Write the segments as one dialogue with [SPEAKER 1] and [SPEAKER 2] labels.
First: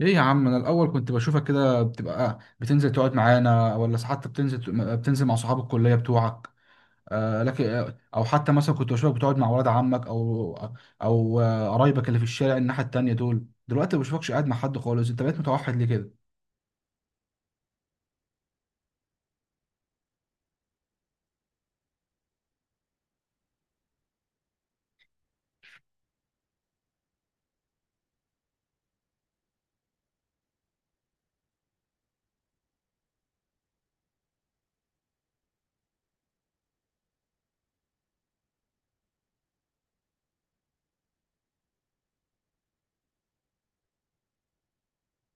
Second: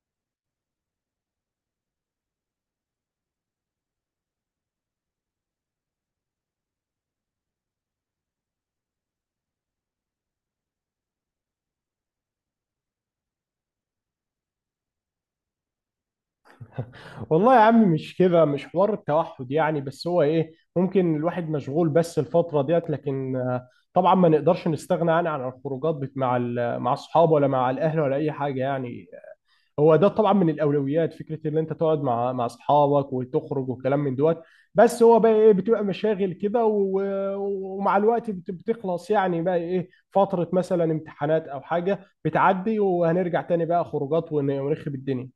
[SPEAKER 1] ايه يا عم، انا الاول كنت بشوفك كده بتبقى بتنزل تقعد معانا، ولا حتى بتنزل مع صحاب الكليه بتوعك. آه لكن او حتى مثلا كنت بشوفك بتقعد مع ولاد عمك او قرايبك اللي في الشارع الناحيه التانيه دول. دلوقتي ما بشوفكش قاعد مع حد خالص، انت بقيت متوحد ليه كده؟
[SPEAKER 2] والله يا عم، مش كده، مش حوار التوحد يعني. بس هو ايه، ممكن الواحد مشغول بس الفترة ديت. لكن طبعا ما نقدرش نستغنى عن الخروجات مع الصحاب، ولا مع الاهل، ولا اي حاجة يعني. هو ده طبعا من الاولويات، فكرة ان انت تقعد مع اصحابك وتخرج وكلام من دوت. بس هو بقى ايه، بتبقى مشاغل كده ومع الوقت بتخلص، يعني بقى ايه، فترة مثلا امتحانات او حاجة بتعدي، وهنرجع تاني بقى خروجات ونخرب الدنيا.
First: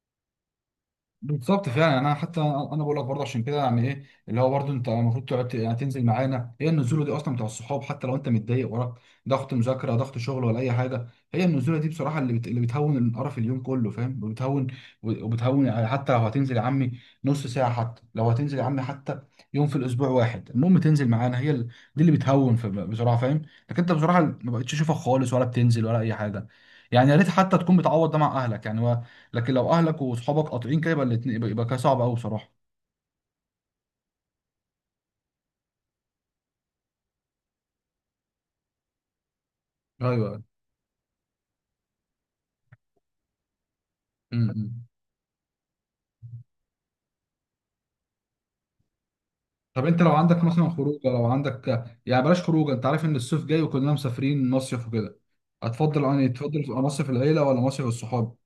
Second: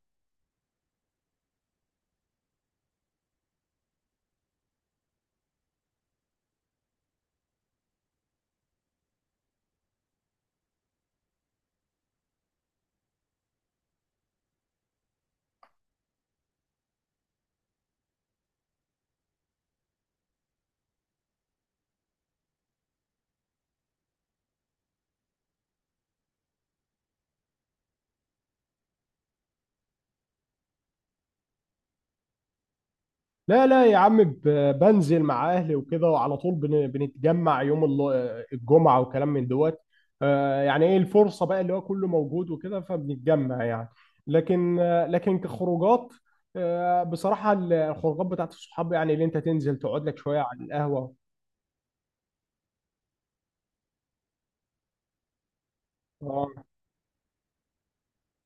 [SPEAKER 1] بالظبط فعلا، يعني انا حتى انا بقول لك برضه عشان كده، يعني ايه اللي هو برضه انت المفروض تقعد يعني تنزل معانا. هي النزوله دي اصلا بتاع الصحاب، حتى لو انت متضايق وراك ضغط مذاكره، ضغط شغل، ولا اي حاجه. هي النزوله دي بصراحه اللي بتهون القرف اليوم كله، فاهم، وبتهون يعني. حتى لو هتنزل يا عمي نص ساعه، حتى لو هتنزل يا عمي حتى يوم في الاسبوع واحد، المهم تنزل معانا. دي اللي بتهون بصراحه، فاهم. لكن انت بصراحه ما بقتش اشوفك خالص، ولا بتنزل ولا اي حاجه. يعني يا ريت حتى تكون بتعوض ده مع اهلك، يعني. لكن لو اهلك واصحابك قاطعين كده، يبقى الاتنين، يبقى كده صعب قوي بصراحه.
[SPEAKER 2] لا لا يا عم، بنزل مع اهلي وكده، وعلى طول بنتجمع يوم الجمعة وكلام من دوت.
[SPEAKER 1] ايوه.
[SPEAKER 2] يعني ايه، الفرصة بقى اللي هو كله موجود وكده، فبنتجمع يعني. لكن
[SPEAKER 1] امم
[SPEAKER 2] لكن كخروجات. بصراحة الخروجات بتاعت الصحاب، يعني اللي انت تنزل
[SPEAKER 1] طب انت
[SPEAKER 2] تقعد
[SPEAKER 1] لو
[SPEAKER 2] لك شوية
[SPEAKER 1] عندك
[SPEAKER 2] على
[SPEAKER 1] مثلا خروجه،
[SPEAKER 2] القهوة.
[SPEAKER 1] لو عندك، يعني بلاش خروجه، انت عارف ان الصيف جاي وكلنا مسافرين مصيف وكده، هتفضل يعني تفضل
[SPEAKER 2] آه.
[SPEAKER 1] تبقى مصيف العيله ولا مصيف الصحاب؟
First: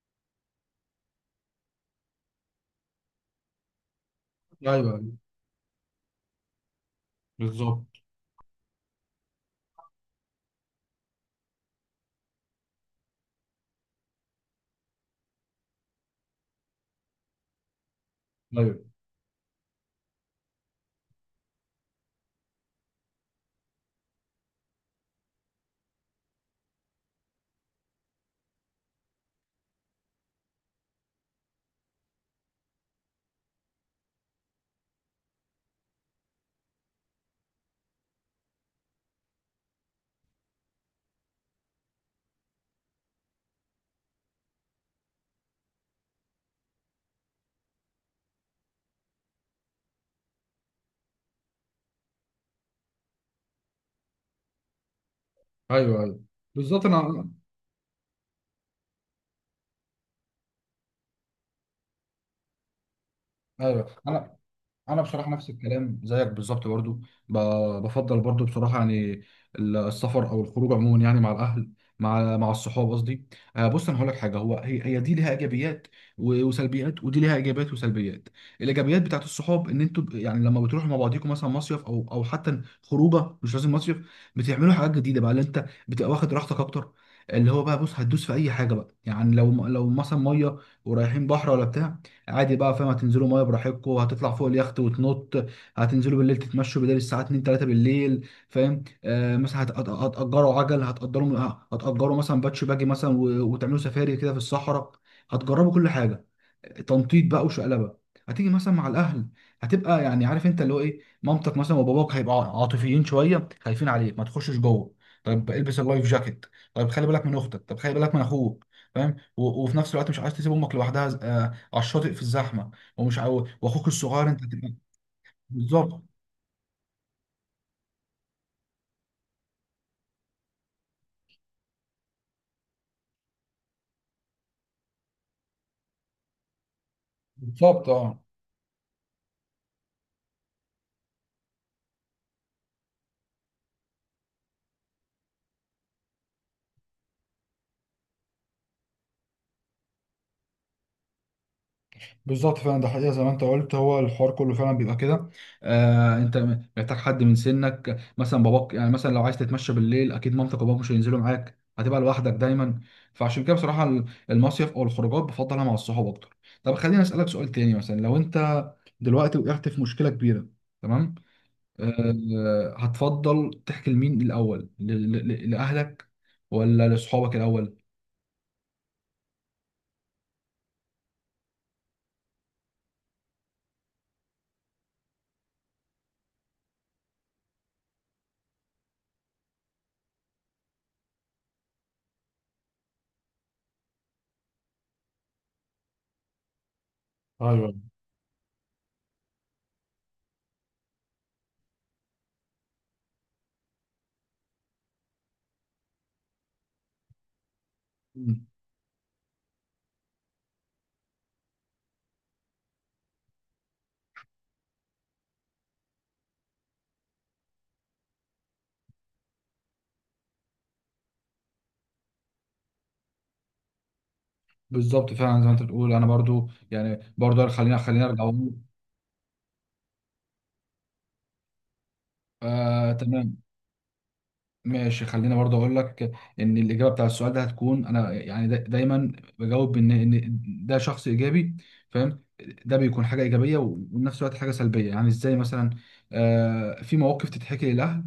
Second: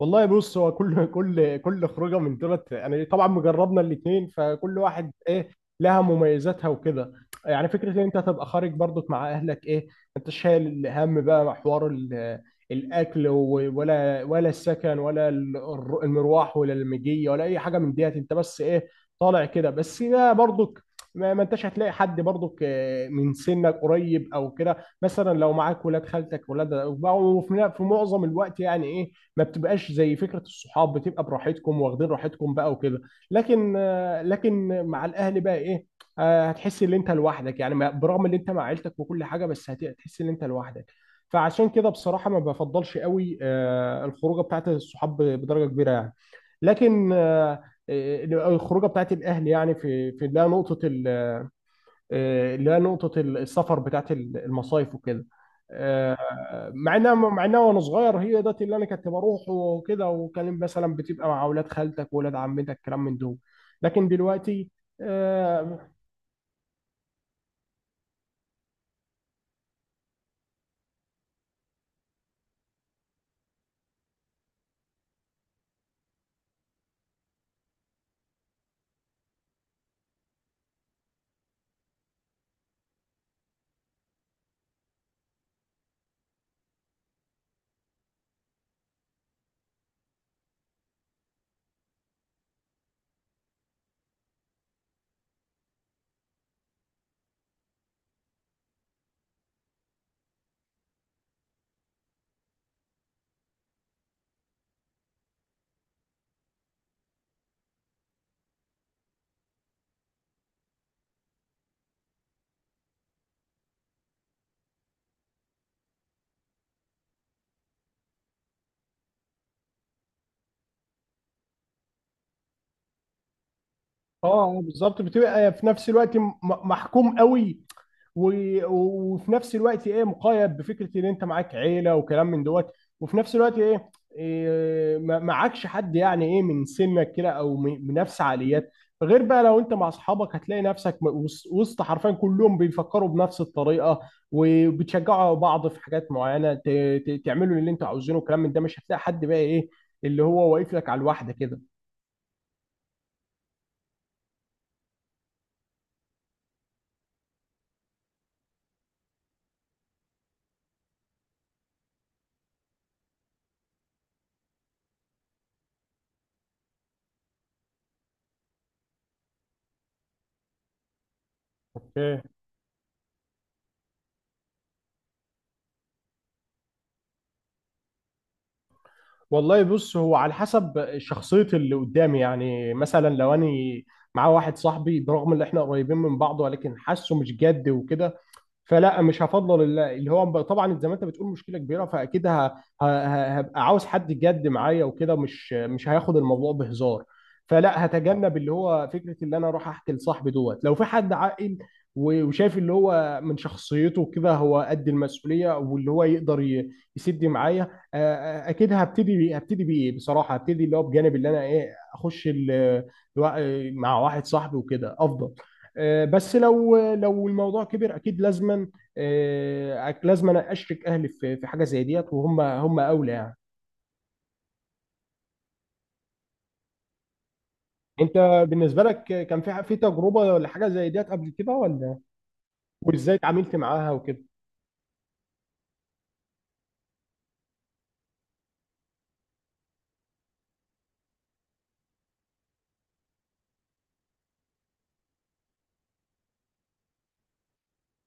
[SPEAKER 2] والله بص، هو كل كل خروجه من دولت، يعني طبعا مجربنا الاثنين،
[SPEAKER 1] ايوه،
[SPEAKER 2] فكل
[SPEAKER 1] ايوه.
[SPEAKER 2] واحد ايه لها مميزاتها وكده. يعني
[SPEAKER 1] بالظبط.
[SPEAKER 2] فكره ان انت تبقى خارج برضك مع اهلك، ايه، انت شايل الهم بقى، مع حوار الاكل، ولا السكن، ولا المروح ولا المجيه، ولا اي حاجه من ديت. انت بس
[SPEAKER 1] ايوه،
[SPEAKER 2] ايه، طالع كده. بس ده برضك، ما انتش هتلاقي حد برضك من سنك قريب او كده، مثلا لو معاك ولاد خالتك ولاد. وفي معظم الوقت يعني ايه، ما بتبقاش زي فكره الصحاب، بتبقى براحتكم، واخدين راحتكم بقى وكده. لكن لكن مع الاهل بقى ايه، هتحس ان انت لوحدك يعني، ما- برغم ان انت مع عيلتك وكل حاجه، بس هتحس ان انت لوحدك. فعشان كده بصراحه ما بفضلش قوي الخروجه بتاعت الصحاب بدرجه كبيره يعني. لكن الخروجه بتاعت الاهل، يعني في ده نقطه، اللي هي نقطة السفر بتاعت المصايف وكده.
[SPEAKER 1] ايوه، ايوه.
[SPEAKER 2] آه،
[SPEAKER 1] بالظبط.
[SPEAKER 2] مع انها
[SPEAKER 1] انا
[SPEAKER 2] وانا صغير، هي ده اللي انا كنت بروح وكده، وكان مثلا بتبقى مع اولاد خالتك واولاد عمتك، كلام من دول.
[SPEAKER 1] ايوه
[SPEAKER 2] لكن
[SPEAKER 1] انا
[SPEAKER 2] دلوقتي،
[SPEAKER 1] انا بصراحه نفس
[SPEAKER 2] اه.
[SPEAKER 1] الكلام زيك بالظبط برضو. بفضل برضو بصراحه، يعني السفر او الخروج عموما، يعني مع الاهل، مع الصحاب قصدي. آه، بص انا هقول لك حاجه، هو هي دي ليها ايجابيات وسلبيات، ودي ليها ايجابيات وسلبيات. الايجابيات بتاعت الصحاب ان انتوا يعني لما بتروحوا مع بعضيكم مثلا مصيف، او حتى خروجه مش لازم مصيف، بتعملوا حاجات جديده بقى، اللي انت بتبقى واخد راحتك اكتر. اللي هو بقى بص هتدوس في اي حاجه بقى. يعني لو مثلا ميه ورايحين بحر ولا بتاع، عادي بقى، فاهم، هتنزلوا ميه براحتكم، هتطلع فوق اليخت وتنط، هتنزلوا بالليل تتمشوا بدل الساعه 2 3 بالليل، فاهم. آه مثلا هتأجروا عجل، هتأجروا مثلا باتش باجي مثلا، وتعملوا سفاري كده في الصحراء، هتجربوا كل حاجه، تنطيط بقى وشقلبه. هتيجي مثلا مع الاهل، هتبقى يعني عارف، انت اللي هو ايه، مامتك مثلا وباباك هيبقوا عاطفيين شويه، خايفين عليك، ما تخشش جوه، طيب البس اللايف جاكيت، طيب خلي بالك من اختك، طب خلي بالك من اخوك. فاهم، وفي نفس الوقت مش عايز تسيب امك لوحدها على الشاطئ في الزحمه. واخوك الصغير انت تبقى.
[SPEAKER 2] بالظبط، بتبقى في نفس
[SPEAKER 1] بالظبط.
[SPEAKER 2] الوقت محكوم قوي، وفي نفس الوقت ايه، مقيد بفكره ان انت معاك عيله وكلام من دوت. وفي نفس الوقت ايه، إيه، ما- معكش حد يعني ايه، من سنك كده، او من
[SPEAKER 1] بالظبط،
[SPEAKER 2] نفس
[SPEAKER 1] اه
[SPEAKER 2] عقليات. غير بقى لو انت مع اصحابك، هتلاقي نفسك وسط حرفيا كلهم بيفكروا بنفس الطريقه، وبتشجعوا بعض في حاجات معينه، تعملوا اللي انتوا عاوزينه وكلام من ده. مش هتلاقي حد بقى ايه، اللي هو واقف لك على الواحده كده.
[SPEAKER 1] بالظبط فعلا، ده حقيقه زي ما انت قلت، هو الحوار كله فعلا بيبقى كده. آه، انت محتاج حد من سنك. مثلا باباك، يعني مثلا لو عايز تتمشى بالليل، اكيد مامتك وباباك مش هينزلوا معاك، هتبقى لوحدك دايما. فعشان كده بصراحه المصيف او الخروجات بفضلها مع الصحاب اكتر. طب خليني اسالك سؤال تاني، مثلا لو انت دلوقتي وقعت في مشكله كبيره، تمام، آه هتفضل تحكي لمين الاول، لاهلك ولا لاصحابك الاول؟
[SPEAKER 2] والله بص، هو على حسب شخصية اللي قدامي، يعني مثلا لو أنا معاه واحد صاحبي، برغم إن إحنا قريبين من بعض، ولكن حاسه مش جد وكده، فلا، مش هفضل طبعا زي ما انت بتقول مشكله كبيره، فاكيد هبقى عاوز حد جد معايا وكده، مش هياخد الموضوع بهزار.
[SPEAKER 1] ايوه.
[SPEAKER 2] فلا، هتجنب اللي هو فكره اللي انا اروح احكي لصاحبي دوت. لو في حد عاقل، وشايف اللي هو من شخصيته كده هو قد المسؤوليه، واللي هو يقدر يسد معايا، آه،
[SPEAKER 1] مم.
[SPEAKER 2] اكيد هبتدي بايه، بصراحه هبتدي اللي هو بجانب، اللي انا ايه اخش مع واحد صاحبي وكده افضل. بس لو الموضوع كبر، اكيد لازما لازما اشرك اهلي في حاجه زي ديت، وهم اولى يعني.
[SPEAKER 1] بالظبط فعلا، زي ما انت بتقول، انا برضو يعني برضو، خلينا
[SPEAKER 2] انت
[SPEAKER 1] ارجع اقول.
[SPEAKER 2] بالنسبه لك كان في تجربه ولا حاجه زي ديت قبل كده ولا؟
[SPEAKER 1] آه
[SPEAKER 2] وازاي
[SPEAKER 1] تمام.
[SPEAKER 2] اتعاملت معاها وكده؟
[SPEAKER 1] ماشي خلينا برضو اقول لك ان الاجابه بتاع السؤال ده هتكون، انا يعني دا دايما بجاوب ان ده شخص ايجابي، فاهم. ده بيكون حاجه ايجابيه وفي نفس الوقت حاجه سلبيه. يعني ازاي مثلا؟ آه، في مواقف تتحكي للاهل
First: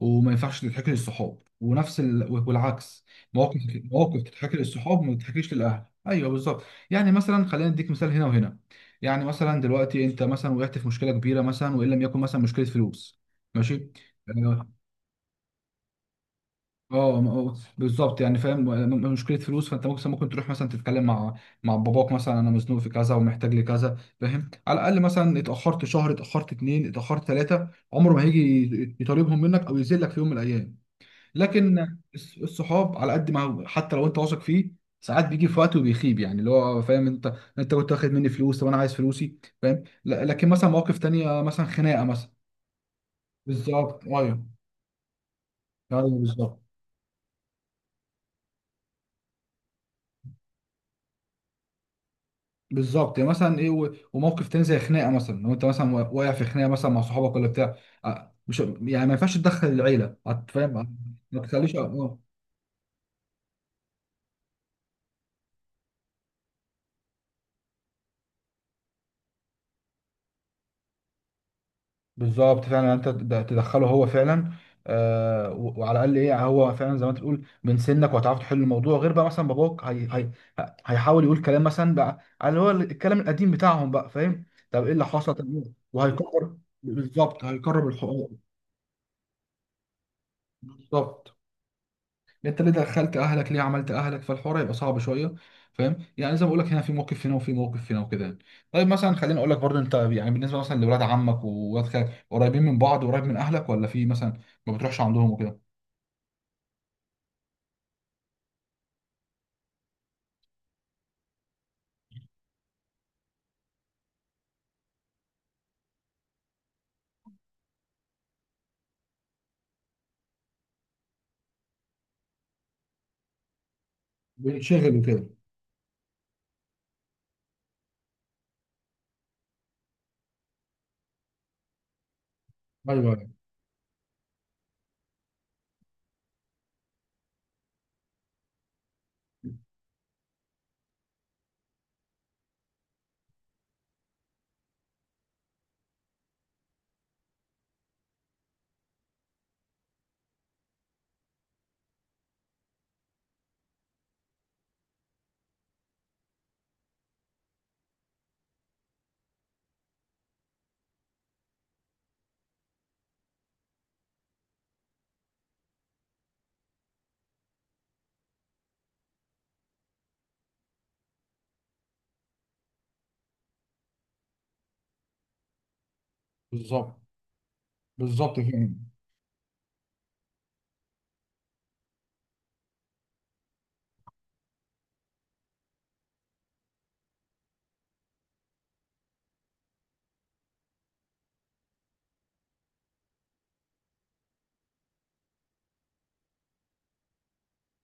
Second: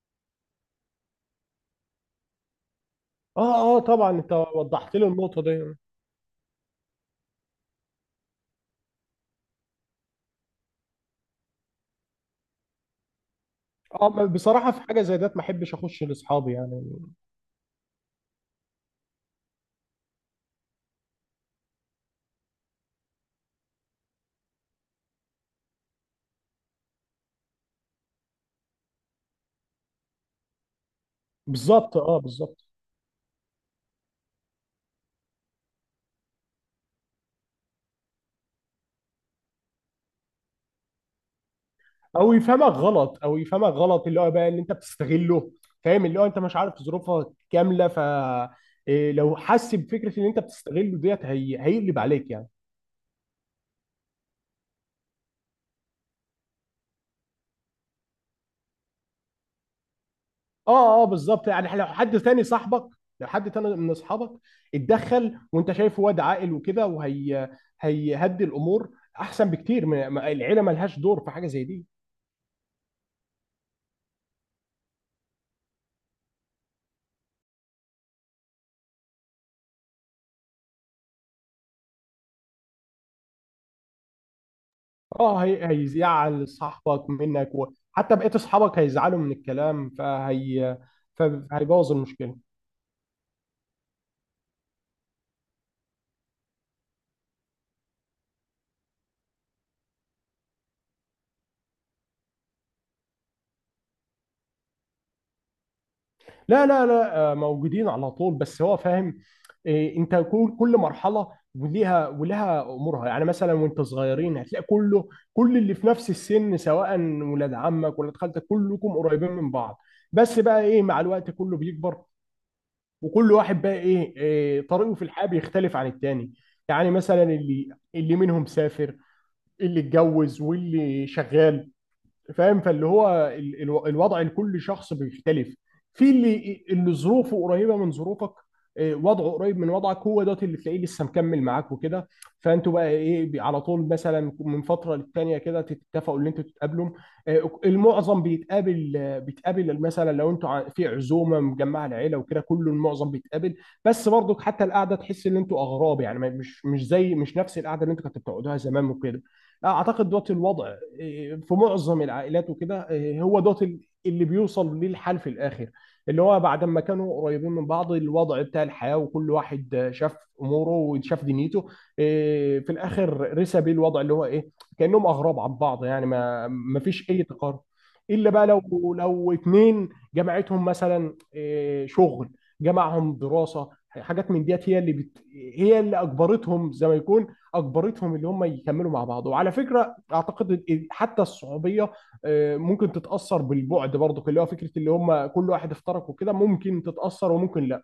[SPEAKER 1] وما ينفعش تتحكي للصحاب، ونفس والعكس،
[SPEAKER 2] اه
[SPEAKER 1] مواقف
[SPEAKER 2] اه طبعا،
[SPEAKER 1] مواقف
[SPEAKER 2] انت
[SPEAKER 1] تتحكي
[SPEAKER 2] وضحت
[SPEAKER 1] للصحاب
[SPEAKER 2] لي
[SPEAKER 1] ما
[SPEAKER 2] النقطه
[SPEAKER 1] تتحكيش
[SPEAKER 2] دي.
[SPEAKER 1] للاهل، ايوه بالظبط. يعني مثلا خلينا نديك مثال هنا وهنا. يعني مثلا دلوقتي انت مثلا وقعت في مشكله كبيره مثلا، وان لم يكن مثلا مشكله فلوس، ماشي.
[SPEAKER 2] اه
[SPEAKER 1] اه،
[SPEAKER 2] بصراحه، في حاجه زي ديت ما احبش اخش لاصحابي يعني.
[SPEAKER 1] آه، آه، بالظبط يعني فاهم. مشكله فلوس، فانت ممكن، تروح مثلا تتكلم مع باباك مثلا، انا مزنوق في كذا ومحتاج لكذا، فاهم، على الاقل مثلا اتاخرت شهر، اتاخرت اتنين، اتاخرت ثلاثه، عمره ما هيجي يطالبهم منك او يذلك في يوم من الايام. لكن
[SPEAKER 2] بالظبط اه بالظبط.
[SPEAKER 1] الصحاب على قد ما حتى لو انت واثق فيه، ساعات بيجي في وقت وبيخيب، يعني اللي هو فاهم، انت كنت واخد مني فلوس، طب انا عايز فلوسي، فاهم. لكن مثلا مواقف تانية مثلا خناقه مثلا.
[SPEAKER 2] او يفهمك غلط،
[SPEAKER 1] بالظبط،
[SPEAKER 2] اللي هو
[SPEAKER 1] ايوه.
[SPEAKER 2] بقى اللي انت بتستغله. فاهم،
[SPEAKER 1] ايوه،
[SPEAKER 2] اللي هو انت مش
[SPEAKER 1] بالظبط.
[SPEAKER 2] عارف ظروفها كامله، ف إيه، لو حس بفكره ان انت بتستغله ديت، هي... هيقلب عليك يعني.
[SPEAKER 1] بالظبط يعني مثلا ايه وموقف تاني زي خناقه مثلا، لو انت مثلا واقع في خناقه مثلا مع صحابك ولا بتاع، اه، مش يعني ما ينفعش تدخل العيله، فاهم.
[SPEAKER 2] اه اه
[SPEAKER 1] ما
[SPEAKER 2] بالظبط،
[SPEAKER 1] تخليش،
[SPEAKER 2] يعني لو
[SPEAKER 1] اه.
[SPEAKER 2] حد تاني صاحبك، لو حد تاني من اصحابك اتدخل، وانت شايفه واد عاقل وكده، وهي هيهدي الامور، احسن بكتير من ما- العيله. ملهاش دور في حاجه زي دي.
[SPEAKER 1] بالظبط فعلا، يعني انت تدخله هو فعلا. آه وعلى الاقل ايه، هو فعلا زي ما انت بتقول من سنك وهتعرف تحل الموضوع. غير بقى مثلا باباك، هيحاول يقول كلام مثلا بقى على هو الكلام القديم بتاعهم بقى، فاهم، طب ايه اللي حصل؟
[SPEAKER 2] اه،
[SPEAKER 1] طب
[SPEAKER 2] هي...
[SPEAKER 1] إيه؟
[SPEAKER 2] هيزعل
[SPEAKER 1] وهيكرر.
[SPEAKER 2] صاحبك
[SPEAKER 1] بالظبط،
[SPEAKER 2] منك،
[SPEAKER 1] هيكرر
[SPEAKER 2] وحتى
[SPEAKER 1] الحقوق.
[SPEAKER 2] بقيت اصحابك هيزعلوا من الكلام، فهي
[SPEAKER 1] بالظبط.
[SPEAKER 2] فهيبوظ المشكله.
[SPEAKER 1] انت ليه دخلت اهلك، ليه عملت اهلك، فالحوار هيبقى صعب شويه، فاهم. يعني زي ما بقول لك، هنا في موقف هنا وفي موقف هنا، وكده يعني. طيب مثلا خليني اقول لك برضه، انت يعني بالنسبه مثلا لولاد عمك وولاد خالك، قريبين من بعض وقريب من اهلك، ولا في مثلا ما بتروحش عندهم وكده؟
[SPEAKER 2] لا لا لا، موجودين على طول، بس هو فاهم إيه، انت كل مرحله ولها امورها يعني. مثلا وانت صغيرين هتلاقي كل اللي في نفس السن، سواء ولاد عمك ولاد خالتك، كلكم قريبين من بعض. بس بقى ايه، مع الوقت كله بيكبر، وكل واحد بقى ايه، إيه طريقه
[SPEAKER 1] بينشغل
[SPEAKER 2] في الحياه
[SPEAKER 1] وكده.
[SPEAKER 2] بيختلف عن التاني. يعني مثلا اللي منهم سافر، اللي اتجوز، واللي شغال، فاهم. فاللي
[SPEAKER 1] ايوه،
[SPEAKER 2] هو
[SPEAKER 1] ايوه.
[SPEAKER 2] الوضع لكل شخص بيختلف. في اللي ظروفه قريبه من ظروفك، وضعه قريب من وضعك، هو دوت اللي تلاقيه لسه مكمل معاك وكده. فانتوا بقى ايه على طول، مثلا من فتره للتانيه كده تتفقوا ان انتوا تتقابلوا. المعظم بيتقابل، بيتقابل مثلا لو انتوا في عزومه مجمعه العيله وكده، كله المعظم بيتقابل. بس برضك حتى القعده، تحس ان انتوا اغراب يعني، ما- مش زي مش نفس القعده اللي انتوا كنتوا بتقعدوها زمان وكده. اعتقد دوت الوضع إيه، في معظم العائلات وكده. إيه، هو دوت اللي بيوصل ليه الحال في الاخر، اللي هو بعد ما كانوا قريبين من بعض، الوضع بتاع الحياه وكل واحد شاف اموره وشاف دنيته، إيه، في الاخر رسى بيه الوضع اللي هو ايه، كانهم اغراب عن بعض يعني، ما
[SPEAKER 1] بالظبط.
[SPEAKER 2] فيش اي تقارب. الا
[SPEAKER 1] بالظبط،
[SPEAKER 2] بقى لو
[SPEAKER 1] فاهم.
[SPEAKER 2] اتنين جمعتهم مثلا إيه، شغل، جمعهم دراسه، حاجات من ديت، هي اللي بت... هي اللي اجبرتهم زي ما يكون، اجبرتهم اللي هم يكملوا مع بعض. وعلى فكره اعتقد إن حتى الصعوبيه، ممكن تتاثر بالبعد برضو، اللي هو فكره اللي هم كل واحد افترق وكده، ممكن تتاثر وممكن لا.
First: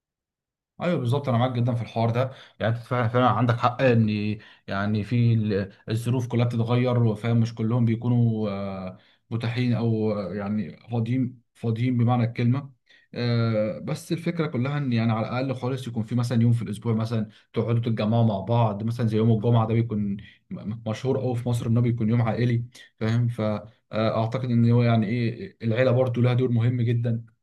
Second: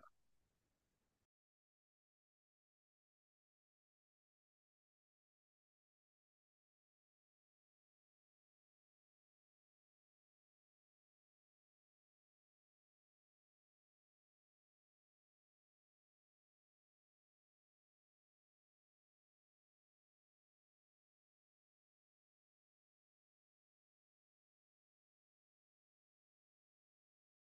[SPEAKER 1] ايوه بالظبط، انا معاك جدا في الحوار ده. يعني انت فعلا فعلا عندك حق، ان يعني في الظروف كلها بتتغير، وفاهم مش كلهم بيكونوا متاحين، او يعني فاضيين بمعنى الكلمه. آه، بس الفكره كلها ان يعني على الاقل خالص، يكون في مثلا يوم في الاسبوع مثلا تقعدوا تتجمعوا مع بعض، مثلا زي يوم الجمعه ده بيكون مشهور قوي في مصر انه بيكون يوم عائلي، فاهم. فاعتقد ان هو يعني ايه، العيله برضو لها دور مهم جدا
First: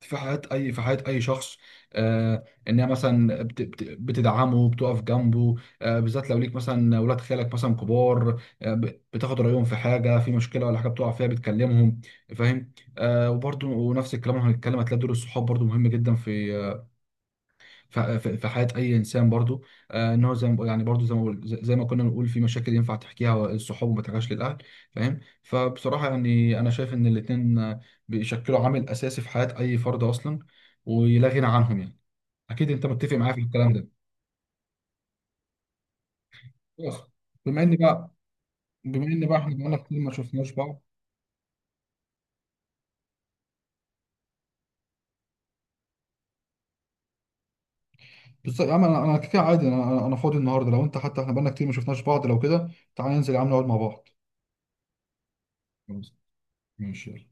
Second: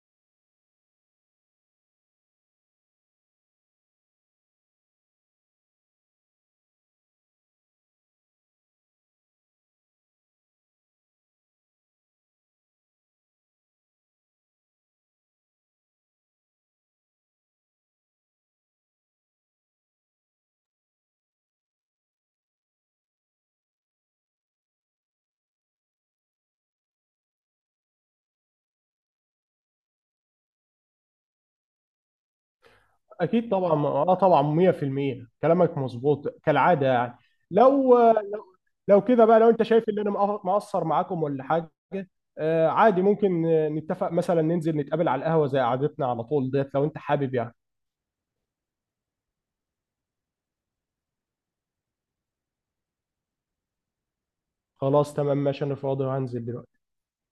[SPEAKER 1] في حياة أي، في حياة أي شخص. آه، إنها مثلا بتدعمه، بتقف جنبه. آه، بالذات لو ليك مثلا ولاد خالك مثلا كبار، آه، بتاخد رأيهم في حاجة، في مشكلة ولا حاجة بتقع فيها بتكلمهم، فاهم. آه، وبرضه ونفس الكلام هنتكلم، هتلاقي دور الصحاب برضه مهم جدا في في حياه اي انسان برضو. آه، ان هو زي ما بقول، يعني برضو زي ما بقول، زي ما كنا بنقول، في مشاكل ينفع تحكيها للصحاب وما تحكيهاش للاهل، فاهم. فبصراحه يعني انا شايف ان الاثنين بيشكلوا عامل اساسي في حياه اي فرد اصلا، ولا غنى عنهم يعني. اكيد انت متفق معايا في
[SPEAKER 2] اكيد
[SPEAKER 1] الكلام
[SPEAKER 2] طبعا،
[SPEAKER 1] ده.
[SPEAKER 2] اه طبعا 100% كلامك مظبوط كالعاده
[SPEAKER 1] خلاص.
[SPEAKER 2] يعني.
[SPEAKER 1] بما ان
[SPEAKER 2] لو
[SPEAKER 1] بقى،
[SPEAKER 2] لو
[SPEAKER 1] بما
[SPEAKER 2] كده
[SPEAKER 1] ان بقى
[SPEAKER 2] بقى، لو
[SPEAKER 1] احنا
[SPEAKER 2] انت
[SPEAKER 1] بقالنا
[SPEAKER 2] شايف ان
[SPEAKER 1] كتير
[SPEAKER 2] انا
[SPEAKER 1] ما شفناش بعض.
[SPEAKER 2] مقصر معاكم ولا حاجه، عادي، ممكن نتفق مثلا ننزل نتقابل على القهوه زي قعدتنا على طول ديت، لو انت حابب يعني.
[SPEAKER 1] بالظبط يا عم، انا كده عادي، انا فاضي النهارده، لو انت، حتى احنا بقالنا كتير ما شفناش بعض، لو كده تعالى ننزل يا عم نقعد مع بعض.
[SPEAKER 2] خلاص تمام، ماشي، انا فاضي
[SPEAKER 1] خلاص،
[SPEAKER 2] وهنزل دلوقتي.
[SPEAKER 1] ماشي، يلا.